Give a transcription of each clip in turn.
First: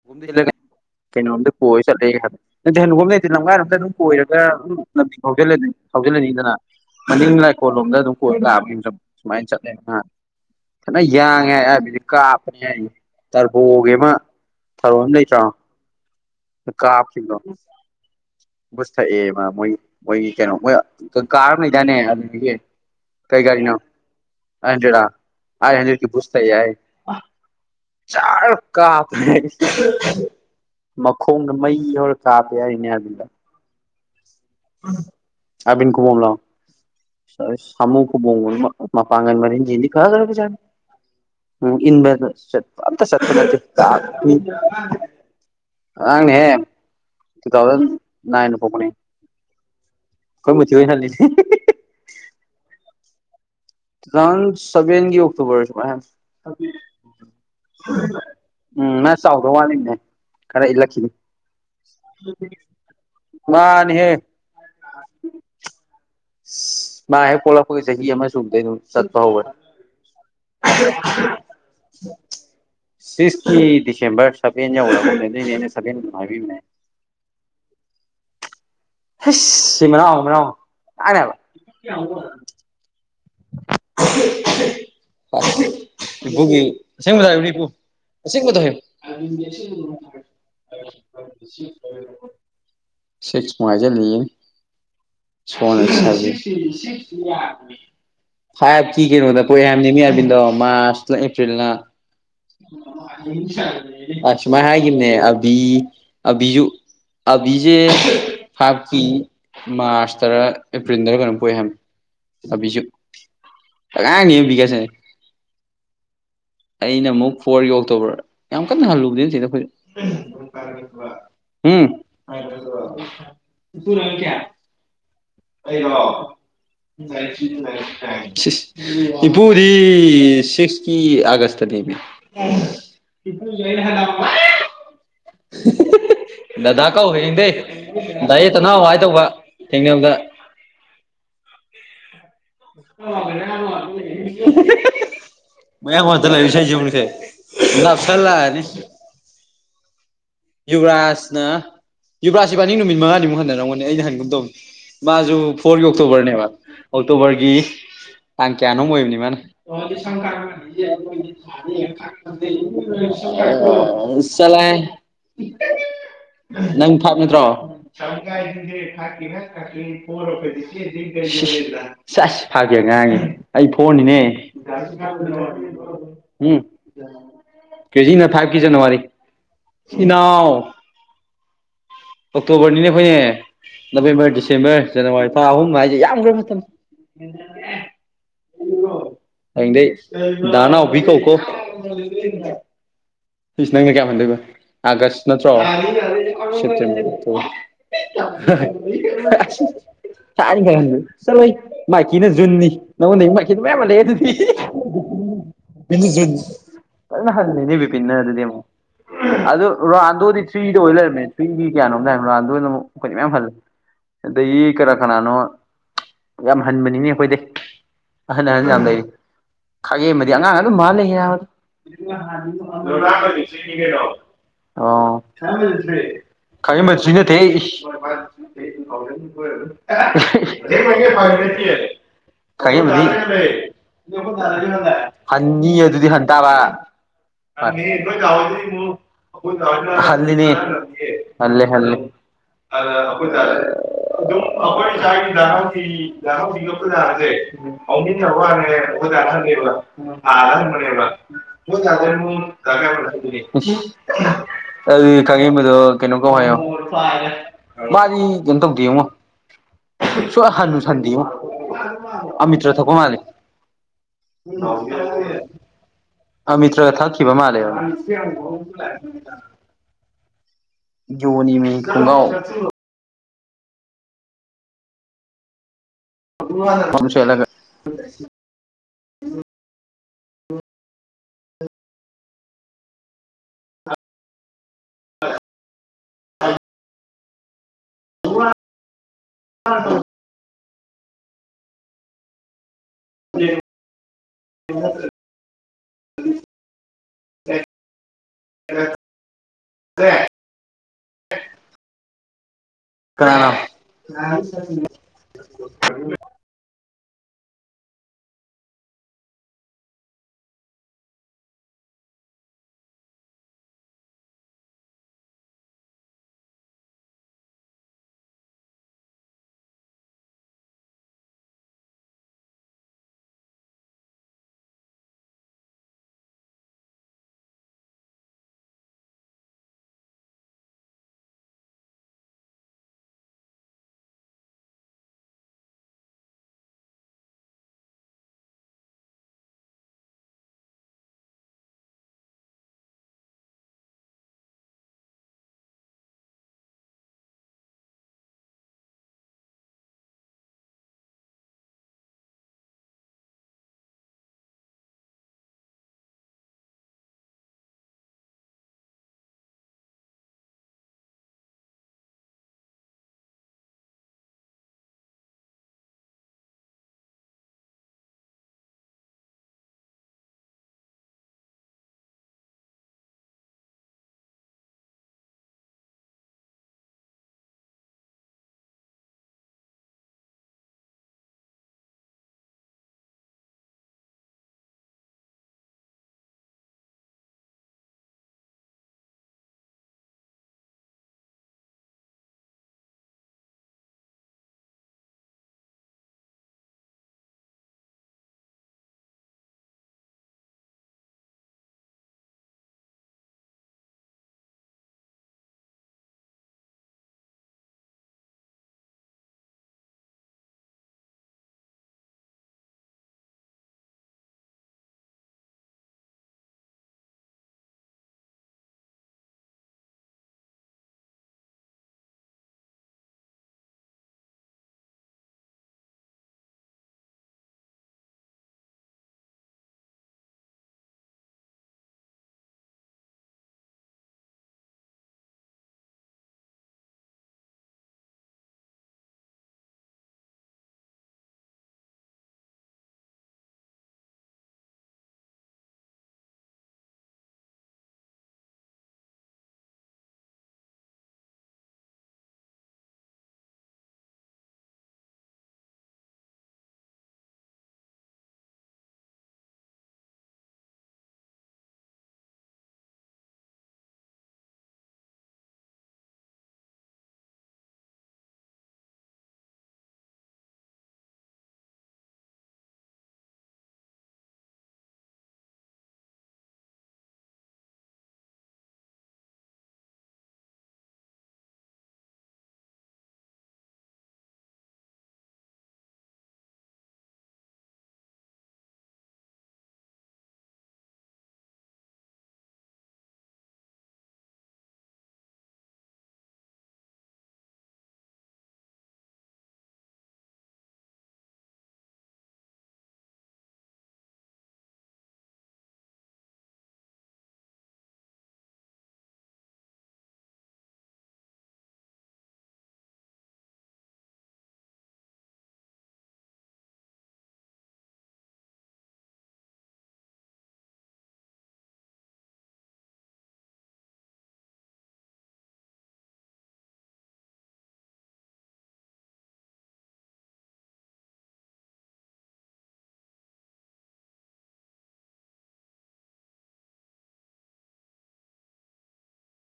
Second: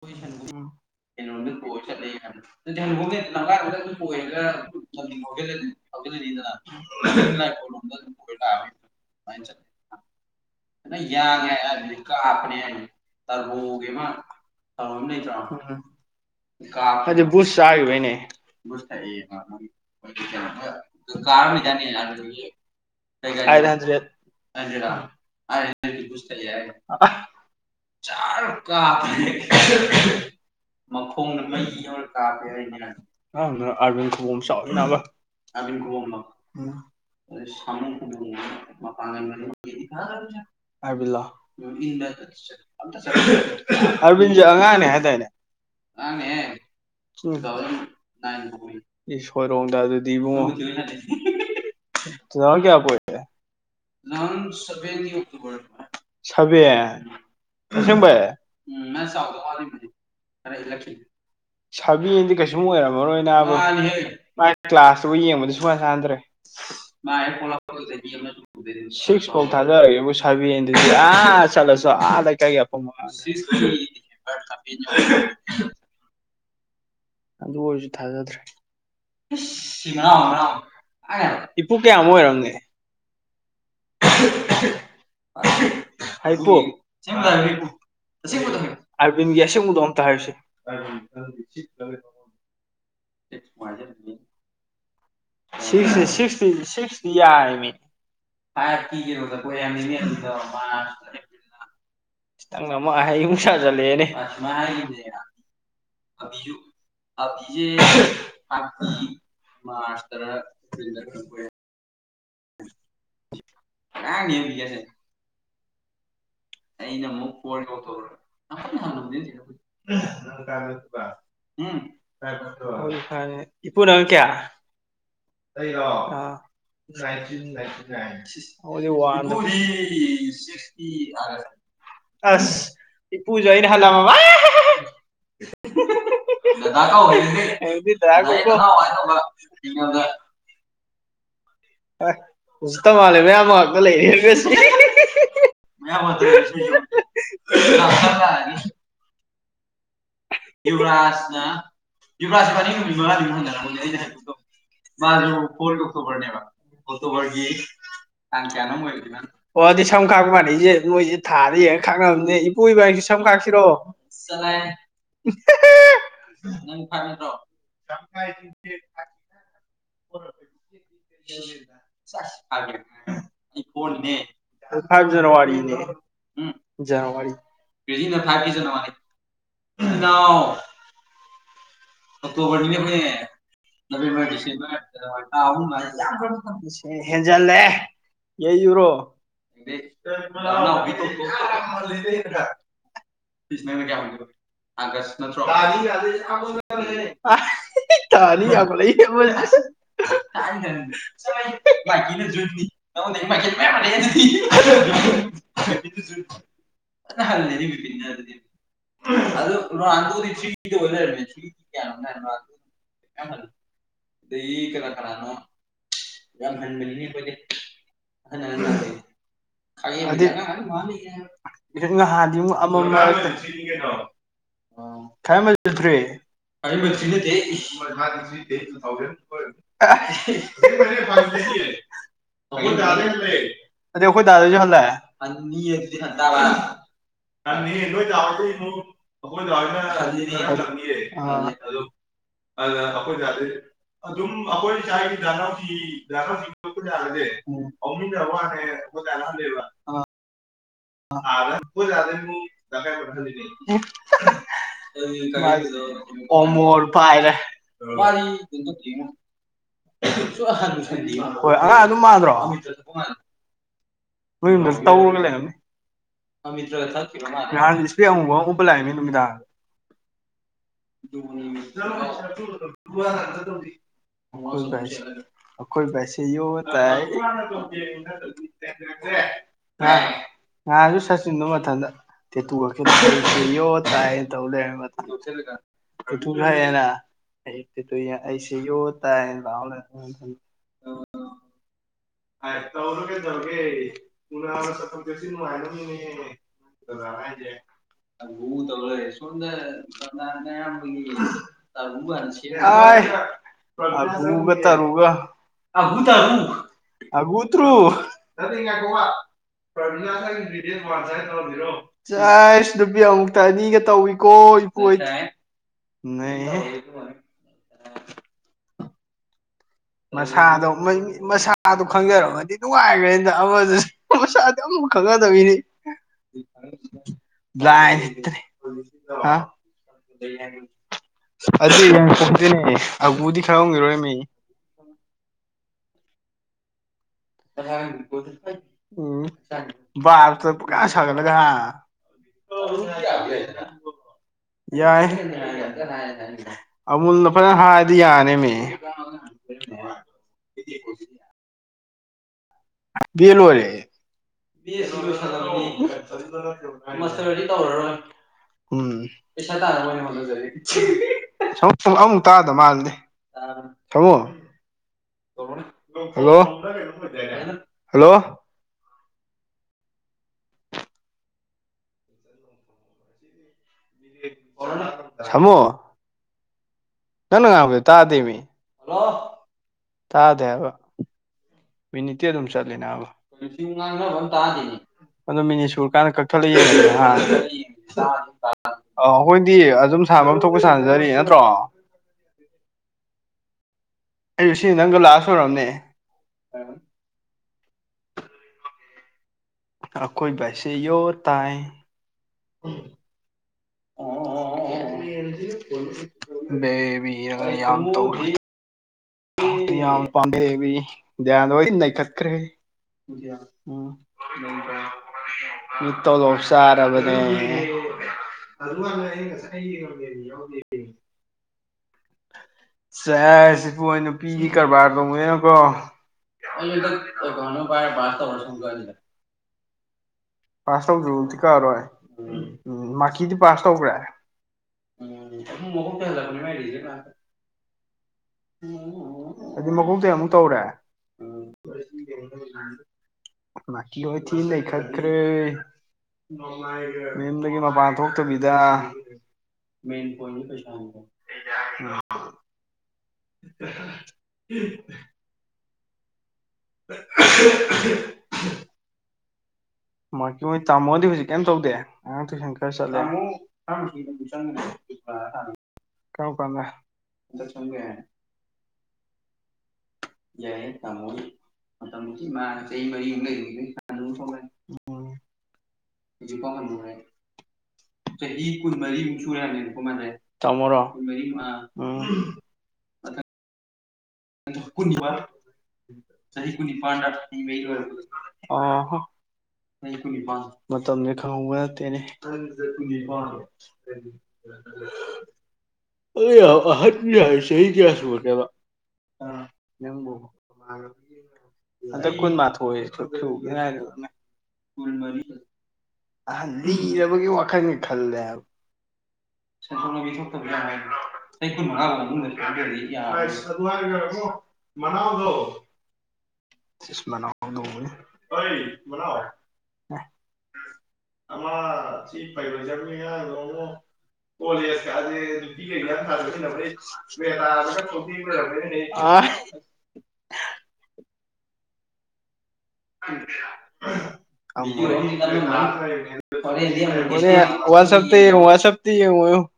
ꯍꯣꯏ ꯍ ꯀꯩꯅꯣꯝꯇ ꯀꯣꯏꯔ ꯆꯠꯂꯦ ꯍꯥꯏꯕ ꯅꯪ ꯍꯩꯅꯝ ꯂꯩꯇꯦ ꯂꯝꯒꯥꯏ ꯑꯝꯇ ꯑꯗꯨꯝ ꯀꯣꯏꯔꯒ ꯑꯗꯨꯝ ꯂꯝꯕꯤ ꯂꯝꯗꯤꯡ ꯐꯥꯎꯖꯤꯜꯂ ꯑꯗꯨꯅꯤ ꯐꯥꯎꯖꯤꯜꯂꯅꯤꯗꯅ ꯍꯧꯖꯤꯜꯂꯅꯤꯗꯅ ꯃꯅꯤꯡ ꯂꯥꯏꯈꯣꯜ ꯂꯥꯏꯀꯣꯜꯂꯣꯝꯗ ꯂꯣꯝꯗ ꯑꯗꯨꯝ ꯀꯣꯏꯔ ꯂꯥꯛꯑꯕ ꯂꯥꯛꯑꯕꯅꯤ ꯑꯗꯨꯃꯥꯏꯅ ꯁꯨꯃꯥꯏꯅ ꯆꯠꯂꯦ ꯆꯠꯂꯦꯍ ꯐꯖꯅ ꯌꯥꯡꯉꯦ ꯍꯥꯏꯕꯗꯤ ꯀꯥꯞꯄꯅꯦ ꯍꯥꯏ ꯇꯔꯕꯣꯒꯤ ꯑꯃ ꯊꯧꯔꯝ ꯑꯃ ꯂꯩꯇ꯭ꯔꯣ ꯀꯥꯞ ꯍꯥꯏꯗꯤ ꯕꯨꯁ ꯆꯥꯔꯤꯕꯩꯅꯦ ꯕꯨꯁ ꯊꯛꯑꯦꯕ ꯃꯣꯏ ꯃꯣꯏꯒꯤ ꯀꯩꯅꯣ ꯃꯣꯏ ꯁ ꯀꯥꯔ ꯑꯃ ꯂꯩꯗꯥꯏꯅꯦ ꯀꯥꯔꯃꯤꯗꯥꯅꯤ ꯑꯗꯨꯗꯒꯤ ꯀꯩ ꯒꯥꯔꯤꯅꯣ ꯑꯥꯏ ꯍꯟꯗ꯭ꯔꯦꯗꯂꯥ ꯑꯥꯏ ꯍꯟꯗ꯭ꯔꯦꯗꯀꯤ ꯕꯨꯁ ꯊꯛꯑꯦ ꯍꯥꯏ [unintelligible] ꯖꯔ ꯀꯥꯞꯄꯦ ꯍꯥꯏ [unintelligible] ꯃꯈꯣꯡꯅ ꯃꯈꯣꯡꯗ ꯃꯩ ꯌꯥꯔ ꯍꯧꯔ ꯀꯥꯞꯄꯦ ꯍꯥꯏꯔꯤꯅꯦ ꯍꯥꯏꯅꯤꯅ ꯑꯥꯔꯕꯤꯟꯗꯣ ꯑꯔꯕꯤꯟ ꯀꯕ ꯆꯥꯎꯅꯥꯔꯕ ꯑꯥꯔꯕꯤꯟ ꯑꯔꯕꯤꯟ ꯈꯨꯕꯣꯝꯂꯣ ꯁꯥꯃꯨ ꯈꯨꯕꯣꯡ ꯃꯄꯥꯡꯒꯜ ꯃꯔꯤꯟꯁꯤꯗꯤ ꯐꯈ꯭ꯔꯕꯖꯥꯠꯅꯤ ꯔꯣ ꯎꯝ ꯏꯟꯕꯗ ꯆꯠꯄ ꯑꯝꯇ ꯆꯠꯄ ꯅꯠꯇꯦ [unintelligible] ꯔꯁꯦ ꯑꯉꯥꯡꯅꯦ ꯍꯥꯏꯇꯥꯔꯅꯦ ꯑꯉꯥꯡꯅꯦ ꯑꯉꯥꯡꯅꯦꯍꯦ ꯇꯨ ꯊꯥꯎꯖꯟ ꯅꯥꯏ ꯅꯥꯏꯟꯗ ꯐ ꯄꯣꯛꯄꯅꯦ ꯏꯁ ꯁꯣꯏꯔꯣꯝꯗ ꯑꯗꯨꯗꯤ ꯏꯕꯨꯡꯉꯣ ꯑꯩꯈꯣꯏ ꯃꯨꯊꯤ ꯍꯣꯏ ꯍꯜꯂꯤꯅꯦ ꯇꯨ ꯆꯤꯖꯥꯛ ꯀꯌꯥ ꯄꯣꯏꯔꯦ ꯊꯥꯎꯖꯟ ꯁꯚꯦꯟꯒꯤ ꯑꯣꯛꯇꯣꯕꯔ ꯁꯨꯃꯥꯏꯅ ꯁꯥꯕꯦꯟ ꯑꯁꯦꯡꯕꯩ ꯅ ꯆꯥꯎꯗ ꯋꯥꯠꯂꯤꯅꯦ ꯈꯔ ꯏꯜꯂꯛꯈꯤꯅꯤ ꯁꯕꯦꯟꯗꯤ ꯀꯩꯁꯨꯝ ꯑꯣꯏꯔꯝꯃꯔꯣꯏ ꯕ ꯃꯥꯅꯦꯍꯦ ꯃꯥꯒꯤ ꯀ꯭ꯂꯥꯁꯇꯕꯨ ꯌꯦꯡꯕꯗꯤ ꯁꯨꯃꯥꯏꯅ ꯆꯥꯟꯅꯗ꯭ꯔꯦ [inaudible] ꯃꯥ ꯍꯦ ꯄꯣꯂꯥ ꯐꯣꯒ ꯆꯒ ꯑꯃ ꯁꯨꯗꯅ ꯁꯠꯚꯥꯎ ꯁꯤꯛꯁ ꯐꯥꯎ ꯑꯣꯏꯔ ꯊꯥꯗꯔꯒꯦꯕꯨ ꯁꯥꯕꯦꯟꯗꯨꯗꯤ ꯑꯥ ꯆꯠꯂꯁꯨ ꯑꯥ ꯂꯩꯀꯥꯏꯒꯤ ꯑꯐꯪ ꯑꯥꯗ ꯁꯤꯁꯀꯤ ꯗꯤꯁꯦꯝꯕꯔ ꯁ ꯌꯥ ꯁꯃꯕꯤ ꯑꯗꯨ ꯑꯣꯏꯔꯁꯨ ꯊꯥꯖꯗ꯭ꯔꯦ ꯍꯩꯁ ꯁꯤ ꯃꯅꯥꯎ ꯁꯤꯃꯅꯥꯎ ꯂꯥꯡꯅꯦ ꯍꯥꯏꯕ ꯃꯅꯥꯎ ꯏꯄꯨ ꯀꯌꯥꯃ ꯑꯣꯏꯔꯝꯒꯦ ꯍꯩꯄꯨ ꯒꯤ ꯁꯦꯝꯗ ꯏ ꯄꯨ ꯀ ꯃꯗꯍ ꯑꯥꯔꯕꯤꯟꯒꯤ ꯑꯁꯦꯡꯕꯗꯣ ꯑꯝꯇ ꯍꯥꯏꯔꯨꯁꯦ ꯁꯤꯠꯁ ꯃꯉꯥꯏꯖ ꯂꯩ ꯁꯣꯅ ꯁꯤꯛꯁ ꯁꯤꯛꯁꯇꯤ ꯁꯤꯛꯁꯇꯤ ꯌꯥꯔꯤꯃꯤ ꯍꯥꯏ ꯐꯥꯏꯚ ꯀꯤ ꯀꯤꯒꯤꯅꯣꯗ ꯀꯩꯅꯣꯗ ꯀꯣꯏꯔꯝꯅꯤꯅꯦ ꯄꯣꯦꯕꯅꯤꯃꯤ ꯑꯗꯨꯗ ꯌꯥꯕꯤꯟꯗꯣ ꯃꯥꯁ ꯃꯥꯔꯆꯅ ꯑꯦꯄ꯭ꯔꯤꯜꯅ ꯈꯤꯇꯪ ꯑꯃ ꯑꯍꯩ ꯑꯃꯨꯛ ꯁꯥꯖꯜꯂꯛꯑꯦꯅꯦ ꯁꯨꯃꯥꯏ ꯄꯁꯃ ꯍꯥꯏꯒꯤꯅꯦ ꯍꯥꯏꯒꯤꯕꯅꯦ ꯑꯕꯤ ꯑꯕꯤꯖꯨ ꯑꯕꯤꯁꯨ ꯑꯕꯤꯖꯦ ꯑꯕꯤꯁꯦ ꯐꯥꯏꯚꯀꯤ ꯃꯥꯔꯁꯇꯔ ꯑꯦꯄ꯭ꯔꯤꯜꯗꯔ ꯀꯩꯅꯣꯝ ꯄꯣꯛꯑꯦ ꯍꯥꯏ ꯑꯉꯥꯡꯅꯦ ꯑꯖꯨ ꯀꯤꯒꯦꯁ ꯑꯕꯤꯒꯁꯦ ꯑꯩꯅ ꯑꯃꯨꯛ ꯐꯣꯔ ꯐꯣꯔꯒꯤ ꯌꯧꯊꯣꯔꯛ ꯑꯣꯛꯇꯣꯕꯔ ꯌꯥꯝ ꯅꯈꯣꯏꯅ ꯀꯟꯅ ꯍꯥꯟꯅꯕꯨꯗꯤ ꯍꯜꯂꯨꯕꯗꯦ ꯅ ꯁꯤꯗ ꯅꯠꯇꯦꯗ ꯑꯩꯈꯣꯏ ꯅꯪ ꯀꯥꯏ ꯆꯠꯇꯨꯕ ꯎꯝ ꯀꯥꯏ ꯆꯠꯇꯨꯕ ꯑꯩꯈꯣꯏ ꯐꯅꯤ ꯏꯄꯨ ꯅꯪ ꯀꯌꯥ ꯑꯩ ꯑꯩꯔꯣ ꯋꯥꯥꯎ ꯑꯥ ꯅꯥꯏꯟꯇꯤꯟ ꯅꯥꯏꯟꯇꯤ ꯅꯥꯏꯟ ꯑꯩꯈꯣꯏꯗꯤ ꯌꯥꯥꯏꯁꯤꯁꯤ ꯋꯥꯟꯗ ꯐꯨꯗꯤ ꯏꯄꯨꯗꯤ ꯁꯤꯛꯁꯇꯤ ꯁꯤꯛꯁꯀꯤ ꯑꯥ ꯑꯥꯒꯁ ꯑꯁ ꯏꯄꯨꯖꯨ ꯑꯩꯅ ꯍꯜꯂꯝꯃꯕ [inaudible] ꯗꯗꯥ ꯀꯧ ꯍꯌꯦꯡꯗꯤ ꯗꯥꯏꯌꯦ ꯇꯅꯥꯎ ꯍꯥꯏ ꯇꯧꯕ [inaudible] ꯎꯁꯤꯠꯇ ꯃꯥꯜꯂꯦ ꯃꯌꯥꯝ ꯃꯔꯛꯇ ꯂꯩꯔꯦꯒꯁꯤ [inaudible] ꯃꯌꯥꯝ ꯀꯗꯂꯁꯥꯏꯖꯁꯦ ꯂꯞꯁꯜꯂ ꯂꯥꯛꯑꯅꯤ ꯌꯨꯕꯔꯥꯖꯅ ꯌꯨꯕꯔꯥꯖ ꯌꯨꯕꯔꯥꯖꯁꯤ ꯏꯕꯥꯅꯤ ꯄꯕꯥꯅꯤꯡ ꯅꯨꯃꯤꯠ ꯃꯉꯥꯅꯤꯃꯨꯛ ꯍꯪꯅꯔꯝꯕꯅꯦ ꯍꯟꯅꯔꯝꯒꯅꯤ ꯑꯩꯅ ꯍꯟꯒꯨꯝ ꯍꯥꯏꯕꯗꯣ ꯇꯧꯅꯦ ꯃꯥꯁꯨ ꯐꯣꯔꯒꯤ ꯑꯣꯛꯇꯣꯕꯔꯅꯦꯕ ꯑꯣꯛꯇꯣꯕꯔꯒꯤ ꯑ ꯇꯥꯡ ꯀꯌꯥꯅꯣꯝ ꯀꯌꯥꯅꯣ ꯃ ꯑꯣꯏꯕꯅꯤ ꯏꯅꯤ ꯃꯥꯅ ꯃꯅꯦ ꯑꯣ ꯑꯗꯨꯗꯤ ꯁꯝ ꯈꯥꯛꯄ ꯃꯥꯟꯅꯩꯁꯦ ꯃꯣꯏꯁꯦ ꯊꯥꯗ ꯌꯦꯡꯉ ꯈꯥꯛꯅꯕꯅꯦ ꯏꯄꯨ ꯏꯕꯥꯅꯤꯁꯨ ꯁꯝ ꯈꯥꯛꯁꯤꯔꯣ ꯆꯠꯂꯣꯍꯦ ꯁꯂꯥꯏ ꯅꯪ ꯐꯥꯞ ꯅꯠꯇ꯭ꯔꯣ ꯑꯩ ꯆꯥꯏꯦ ꯊ ꯐ ꯑꯁ ꯐꯥꯒꯦ ꯉꯔꯥꯡꯅꯦ ꯑꯩ ꯐꯣꯔꯅꯤꯅꯦ ꯐꯣꯟꯅꯤꯅꯦ ꯎꯝ ꯖꯅꯋꯥꯔꯤ ꯀꯦꯖꯤꯅ ꯐꯥꯏꯚꯀꯤ ꯖꯅꯋꯥꯔꯤ ꯏ ꯏꯅꯥꯎ ꯑꯣꯛꯇꯣꯕꯔꯅꯤꯅꯦ ꯑꯩꯈꯣꯏꯅꯦ ꯅꯕꯦꯝꯕꯔ ꯗꯤꯁꯦꯝꯕꯔ ꯖꯅꯋꯥꯔꯤ ꯊꯥ ꯑꯍꯨꯝ ꯍꯥꯏꯁꯦ ꯌꯥꯝꯈ꯭ꯔꯦ ꯃꯇꯝ ꯍꯦꯟꯖꯜꯂꯦ ꯌꯩꯌꯨꯔꯣ ꯑꯗ ꯅ ꯑꯣꯕꯤ ꯀꯣꯀꯣ ꯐꯤꯁ ꯅꯪꯅ ꯀꯌꯥꯝ ꯍꯟꯊꯣꯏꯕ ꯁ ꯁꯦꯞꯇꯦꯝꯕꯔ ꯑꯣꯛꯇꯣꯕꯔ ꯇꯥꯅꯤ ꯑꯒ ꯂꯩꯕ ꯑꯁ ꯊꯥꯏꯅ ꯀꯌꯥ ꯍꯟꯗꯣꯏ ꯆꯠꯂꯣꯍꯦ ꯃꯥꯏꯀꯤꯅ ꯃꯥꯏꯅꯣꯏꯅꯤ ꯖꯨꯟꯅꯤ ꯅꯉꯣꯟꯗꯒꯤ ꯅꯪꯉꯣꯟꯗꯒꯤ ꯃꯥꯏꯀ ꯃꯥꯏꯀꯤꯅ ꯃꯌꯥꯝ ꯍꯜꯂꯛꯑꯦ ꯑꯗꯨꯗꯤ ꯃꯥꯟꯅꯩ ꯅꯤ ꯕꯤꯄꯤꯟꯅ ꯗꯤꯔ ꯖꯨꯟ ꯐꯖꯅ ꯍꯜꯂꯦꯅꯦ ꯕꯤꯄꯤꯟꯅ ꯑꯗꯨꯗꯤ ꯑꯃꯨꯛ ꯑꯗꯨ ꯀꯌꯥꯅꯣꯝ ꯍꯥꯏꯕꯅꯣ ꯑꯗꯨ ꯑꯃ ꯑꯩꯈꯣꯏ ꯃꯌꯥꯝ ꯍꯜꯂꯦ ꯑꯗꯒꯤ ꯀꯅꯥ ꯀꯅꯥꯅꯣ ꯌꯥꯝ ꯍꯟꯕꯅꯤꯅꯦ ꯑꯩꯈꯣꯏꯗꯩ ꯑꯍꯟ ꯑꯍꯟ ꯌꯥꯝ ꯂꯩꯔꯤ ꯈꯥꯒꯦ ꯈꯥꯒꯦꯝꯕꯗꯤ ꯃꯗꯤ ꯑꯉꯥꯡ ꯑꯗꯨꯝ ꯃꯥꯜ ꯃꯥꯜꯂ ꯂꯩꯌꯦ ꯍꯥꯏꯕ ꯅꯍꯥꯟꯗꯤ ꯑꯃꯨꯛ ꯑꯃꯝ ꯃꯔꯛꯇ ꯑꯣ [inaudible] ꯈꯥꯒꯦꯝꯕꯁꯨ ꯅꯠꯇꯦ ꯏꯁ ꯐ ꯈꯥꯒꯦꯝꯕꯗꯤ ꯑꯗꯨꯗꯈꯣꯏ ꯗꯗꯥꯗꯖꯤ ꯍꯟꯗ ꯍꯟꯅꯤ ꯑꯗꯨꯗꯤ ꯍꯟ ꯇꯥꯕ ꯂꯋꯥꯗꯣꯏꯦ ꯑꯂꯦ ꯍꯂꯦ ꯑꯗ ꯑꯩꯈꯣꯏ ꯗꯥꯗꯤ ꯇꯥꯦ ꯑꯗꯨꯝ ꯑꯩꯈꯣꯏ ꯁꯥꯏꯒꯤ ꯗꯥ ꯏꯁꯒꯤ ꯅꯥꯎꯆꯤ ꯗꯥ ꯔ ꯅꯥꯎꯆꯤꯒ ꯅꯣꯁꯤꯡꯒꯄ ꯑꯩꯈꯣꯏ ꯗꯥꯒꯁꯦ ꯇꯥꯔꯁꯦ ꯑꯥꯎꯅꯤ ꯊ ꯍꯧꯃꯤꯟꯅꯕ ꯍ ꯋꯥ ꯋꯥꯅꯦ ꯑꯩꯈꯣꯏ ꯗꯥꯅ ꯑꯅꯟ ꯍꯜꯂꯦꯕ ꯂꯩ ꯑꯔꯝ ꯃꯅꯤꯕ ꯑꯥꯗ ꯑꯩꯈꯣꯏ ꯆꯗ ꯗꯥꯗꯩ ꯑꯃꯨꯛ ꯀ ꯗꯥ ꯀꯥꯏ ꯄ ꯀꯥꯏꯃꯅ ꯑꯗꯨꯗꯤ ꯈꯪꯉꯡꯕꯗꯣ ꯀꯩꯅꯣ ꯍꯜꯂꯤꯅꯦ ꯀꯧ ꯍꯥꯏꯌꯣ ꯑꯣꯃꯣꯔ ꯄꯥꯏꯔꯦ ꯃꯥꯗꯤ ꯀꯩꯅꯣ ꯇꯧꯗꯦꯃꯣ ꯍꯣꯏ ꯑꯉꯥꯡ ꯑꯗꯨꯝ ꯃꯥꯗ꯭ꯔꯣ ꯑꯃꯤꯇ꯭ꯔ ꯊꯛꯄ ꯃꯥꯜꯂꯤ ꯅꯁꯨ ꯇꯧꯔꯒ ꯂꯩꯔꯃꯤ ꯑꯃꯤꯇ꯭ꯔꯒ ꯊꯛꯈꯤꯕ ꯃꯥꯜꯂꯦꯕ ꯄꯤ ꯑ ꯎꯕ ꯂꯃꯤ ꯅꯨꯃꯤꯗꯥ ꯌꯖꯣꯅꯤ ꯃ ꯀꯕꯑꯣ ꯍꯔꯒ ꯇꯧꯗꯤ ꯈꯣꯏꯁꯈꯣꯏ ꯁ ꯌꯇꯥ ꯑꯃ ꯁꯦꯠꯂꯒ ꯭ꯔꯦ ꯉꯍꯥꯁꯨ ꯁꯆꯤꯟꯗꯨ ꯃꯊꯗ ꯇꯦꯇꯨ ꯀꯛꯣ ꯇꯥꯏꯅ ꯇꯧ ꯂꯩꯔ ꯌꯦꯦꯅ ꯑꯩꯁ ꯌꯣ ꯂꯥꯎ ꯍꯥꯏꯣ ꯆꯒꯦ ꯄꯨꯅꯅ ꯁꯁꯤ ꯗꯧꯦ ꯁꯗ ꯇꯁꯤ ꯀꯅꯥꯅꯣ ꯑꯒ ꯇꯔꯨꯒ ꯑꯨ ꯇꯔꯨ ꯠꯇ꯭ꯔꯣ ꯅ ꯇꯧꯔꯣ ꯆꯥꯏꯁ ꯅꯨꯄꯤ ꯑꯃꯨꯛꯇ ꯑꯅꯤꯒ ꯇꯧꯏꯀꯣ ꯏꯄꯨ ꯅ ꯃꯁꯥꯗꯣ ꯃꯁꯥꯗꯣ ꯈꯪꯖꯔꯃꯗꯤ ꯅꯨꯡꯉꯥꯏꯈ꯭ꯔꯦꯗ ꯑꯃꯗꯨ ꯃ ꯁꯥꯥꯗꯛ ꯈꯒꯗꯧꯅꯤ ꯦ ꯑꯗꯨ ꯌꯥꯝ ꯀꯣꯝꯗꯦꯅꯦ ꯑꯕꯨꯗꯤ ꯈꯔ ꯍꯣꯡꯈꯤꯔꯣꯏꯔꯝꯃꯦ ꯎ ꯎꯝ ꯔ ꯆ ꯀꯥꯏ ꯁꯒꯂꯒ ꯌꯥ ꯑꯃꯨꯜꯅ ꯐꯖꯅ ꯍꯥꯏꯗꯤ ꯌꯥꯅꯤꯃꯦ ꯂ ꯑꯣꯏꯔꯦ [unintelligible] ꯩ ꯇ ꯑꯃꯨꯛ ꯇꯥꯗ ꯃꯥꯜꯂꯅꯤ ꯊꯃꯣ ꯍꯜꯂꯣ ꯍꯜꯂꯣ ꯊꯃꯣ ꯀꯟꯅ ꯉꯥꯏꯕꯗ ꯇꯥꯗꯦ ꯃꯤ ꯇꯥꯗꯦ ꯍꯥꯏꯕ ꯃꯤꯅꯤꯠꯇꯤ ꯑꯗꯨꯝ ꯆꯠꯂꯦꯅꯦꯕ ꯑꯗꯣ ꯃꯤꯅꯤꯠ ꯁꯨꯔꯀꯥꯟꯗ ꯀꯛꯊꯠꯂꯛꯏ ꯌꯦ ꯑ ꯑꯩꯈꯣꯏꯗꯤ ꯑꯗꯨꯝ ꯁꯥꯟꯐꯝ ꯑ ꯊꯣꯛꯄ ꯁꯥꯟꯅꯖꯔꯤ ꯅꯠꯇ꯭ꯔꯣ ꯑꯩ ꯁꯤ ꯅꯪ ꯒꯂꯥꯁ ꯑꯣꯏꯔꯕꯝꯅꯦ ꯑꯀꯣꯏꯕꯁꯦ ꯌꯣꯠ ꯇꯥꯏ ꯎꯝ ꯑꯣ ꯦꯕꯤꯔ ꯌꯥꯝ ꯇꯧ ꯄꯥꯗ ꯏ ꯈꯀ ꯎꯝ ꯃꯤꯠꯇꯧꯗ ꯍꯁꯔꯕꯅꯦ ꯑꯗꯨ ꯃꯥ ꯌꯦ ꯆ ꯌꯥꯎ ꯁꯦ ꯁꯤꯕꯨ ꯅꯨꯄꯤꯒꯤ ꯀꯔꯕꯥꯔ ꯇꯧꯉꯅꯀꯣ ꯑꯩꯩꯅ ꯄꯥꯏ ꯄꯥꯁꯇ ꯋꯥꯔꯁ ꯄꯥꯁ ꯇꯧꯖꯗꯤꯤ ꯀꯥꯔꯣꯏ ꯎꯝ ꯃꯥꯗꯤ ꯄꯥꯁ ꯇꯧꯕ꯭ꯔꯦ ꯎ ꯑꯗꯨꯗꯤ ꯃꯀꯣꯛꯇ ꯑꯃꯨꯛ ꯇꯧꯔꯦ ꯎ ꯀꯤ ꯋꯥ ꯊ ꯅ ꯈꯇꯔꯦ ꯌꯨꯝꯗꯒꯤ ꯃꯄꯥꯟ ꯊꯣꯛꯇꯕꯤꯗ ꯃ ꯄꯟ ꯄꯩꯁ ꯎ [inaudible] ꯃꯥ ꯃꯣꯏ ꯇꯥꯃꯣꯗꯤ ꯍꯧꯖꯤꯛ ꯀꯩꯝ ꯇꯧꯗꯦ ꯑꯉꯥꯡ ꯇꯨꯏꯁꯟ ꯈꯔ ꯆꯠꯂꯦ ꯊꯥꯡ ꯆ ꯀꯥꯎ ꯀ ꯆꯥꯡ ꯌꯥꯏ ꯇꯃꯣꯔꯤ ꯃꯣꯇ ꯃꯣꯇꯤ ꯃꯥ ꯆꯍꯤ ꯃꯔꯤꯃꯨꯛ ꯂꯩꯔꯤꯅꯤꯅꯤ ꯍꯧꯖꯤꯄꯥ ꯃꯔꯦ ꯆꯍꯤ ꯀꯨꯟꯃꯔꯤꯃꯨꯛ ꯁꯨꯔꯦꯃꯦꯅꯀꯣ ꯃꯥꯃꯨꯔꯤ ꯎꯝ ꯅ ꯀꯟ ꯋꯥ ꯀꯨ ꯄꯔ ꯀꯨꯅꯤꯄꯜ ꯃꯇꯝꯁ ꯈꯪꯍꯕ ꯅꯠꯇꯦꯅꯦꯅꯤ ꯑ ꯑꯍꯠꯃꯤ ꯍꯥꯏꯁ ꯀꯌꯥꯁꯨ ꯀꯦꯗ ꯑ ꯅꯝꯕꯣ ꯑꯗ ꯀꯨꯟ ꯃꯥꯊ ꯑꯣꯏ ꯐ ꯃ ꯑꯍ ꯂꯤꯔꯕꯒꯤ ꯋꯥꯈꯜꯅꯤ ꯈꯜꯂꯦ ꯍꯥꯏꯕ ꯁꯟꯊꯣꯛ ꯂꯝꯕꯤ ꯊꯣꯛꯇꯕ ꯌꯥ ꯑꯩꯗꯤ ꯋꯥ ꯃꯅꯥꯗꯣ [inaudible] ꯑꯃ ꯁꯤ ꯄꯕꯖꯟ ꯌꯥ ꯂ ꯀꯣꯂ ꯔꯔꯦꯦꯗꯥ ꯑ ꯑ ꯋꯥꯁꯞꯇ ꯋꯥꯁꯞꯇ ꯌꯦ ꯏꯣ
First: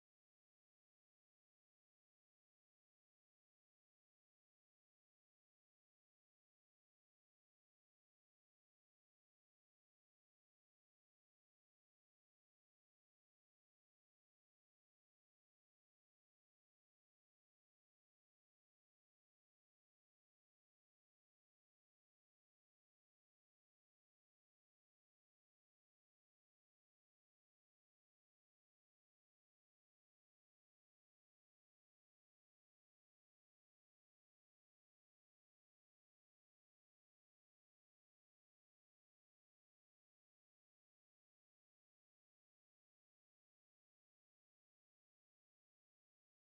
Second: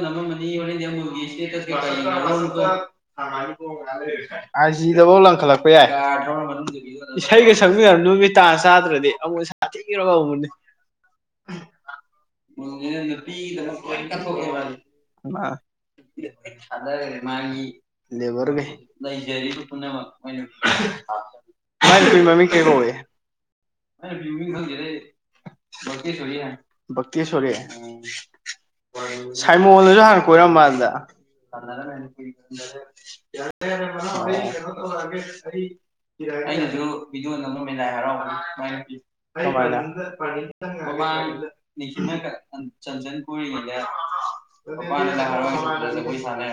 ꯅ ꯃꯅꯤ ꯋꯥꯦ ꯏꯁꯦ ꯑꯖꯤꯗꯐꯧ ꯂꯪꯈꯠꯂꯛꯄ ꯌꯥꯏ ꯏꯁꯩꯒ ꯁꯛꯃꯤꯟꯅ ꯅꯨꯃꯤꯠ ꯇꯥ ꯆꯥꯗ꯭ꯔꯗꯤ ꯑꯃꯨꯛ ꯁꯥ ꯊꯦꯡꯈ꯭ꯔꯒꯕꯅꯤ ꯅꯊ ꯊꯥꯗꯔꯔꯦ ꯃꯥꯒꯤ ꯂꯦꯕꯔꯒꯩ ꯂꯩꯖꯔꯤ ꯄꯨꯝꯅꯃꯛ ꯃꯥꯥꯏ ꯇꯃꯃꯤ ꯀꯩ ꯀꯧꯦ ꯀꯁ ꯁꯥꯏꯃꯣꯟꯅꯁꯨ ꯍꯥꯟꯅ ꯀꯣꯏꯔꯝꯃꯥꯟꯗ [inaudible] ꯚꯗꯤꯑꯣ ꯑꯃ ꯃꯂꯥꯏ ꯍꯔꯥꯎꯕꯅꯤ ꯁꯃꯥꯏꯅ ꯅꯤꯅ ꯀ ꯆꯟꯖꯟ ꯀꯣꯂ ꯔ ꯄꯩꯁꯥꯅ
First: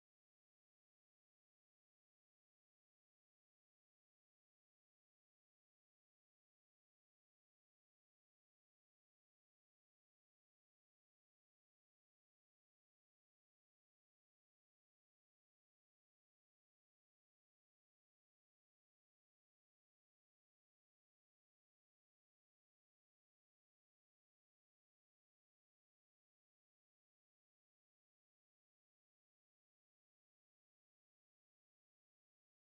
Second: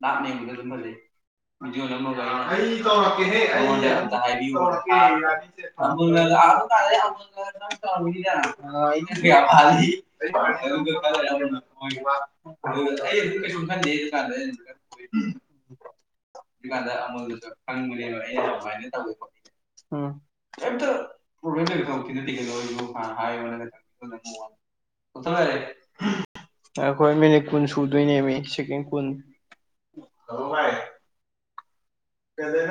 ꯂꯅꯦꯗꯦ [inaudible] ꯑꯔꯦ [inaudible] ꯀꯩ ꯈ ꯀ ꯀꯅꯤꯡ ꯃꯔꯤ ꯝ ꯌꯥꯝꯇ ꯍꯥꯏ ꯑꯩꯈꯣꯏ ꯃꯤꯅꯤꯠ ꯀꯨꯟ ꯁꯨꯗꯣꯏꯅꯦꯃꯤ ꯁꯦꯀꯦꯟ ꯀꯨꯟ ꯑꯗꯨ ꯀꯩꯗꯅ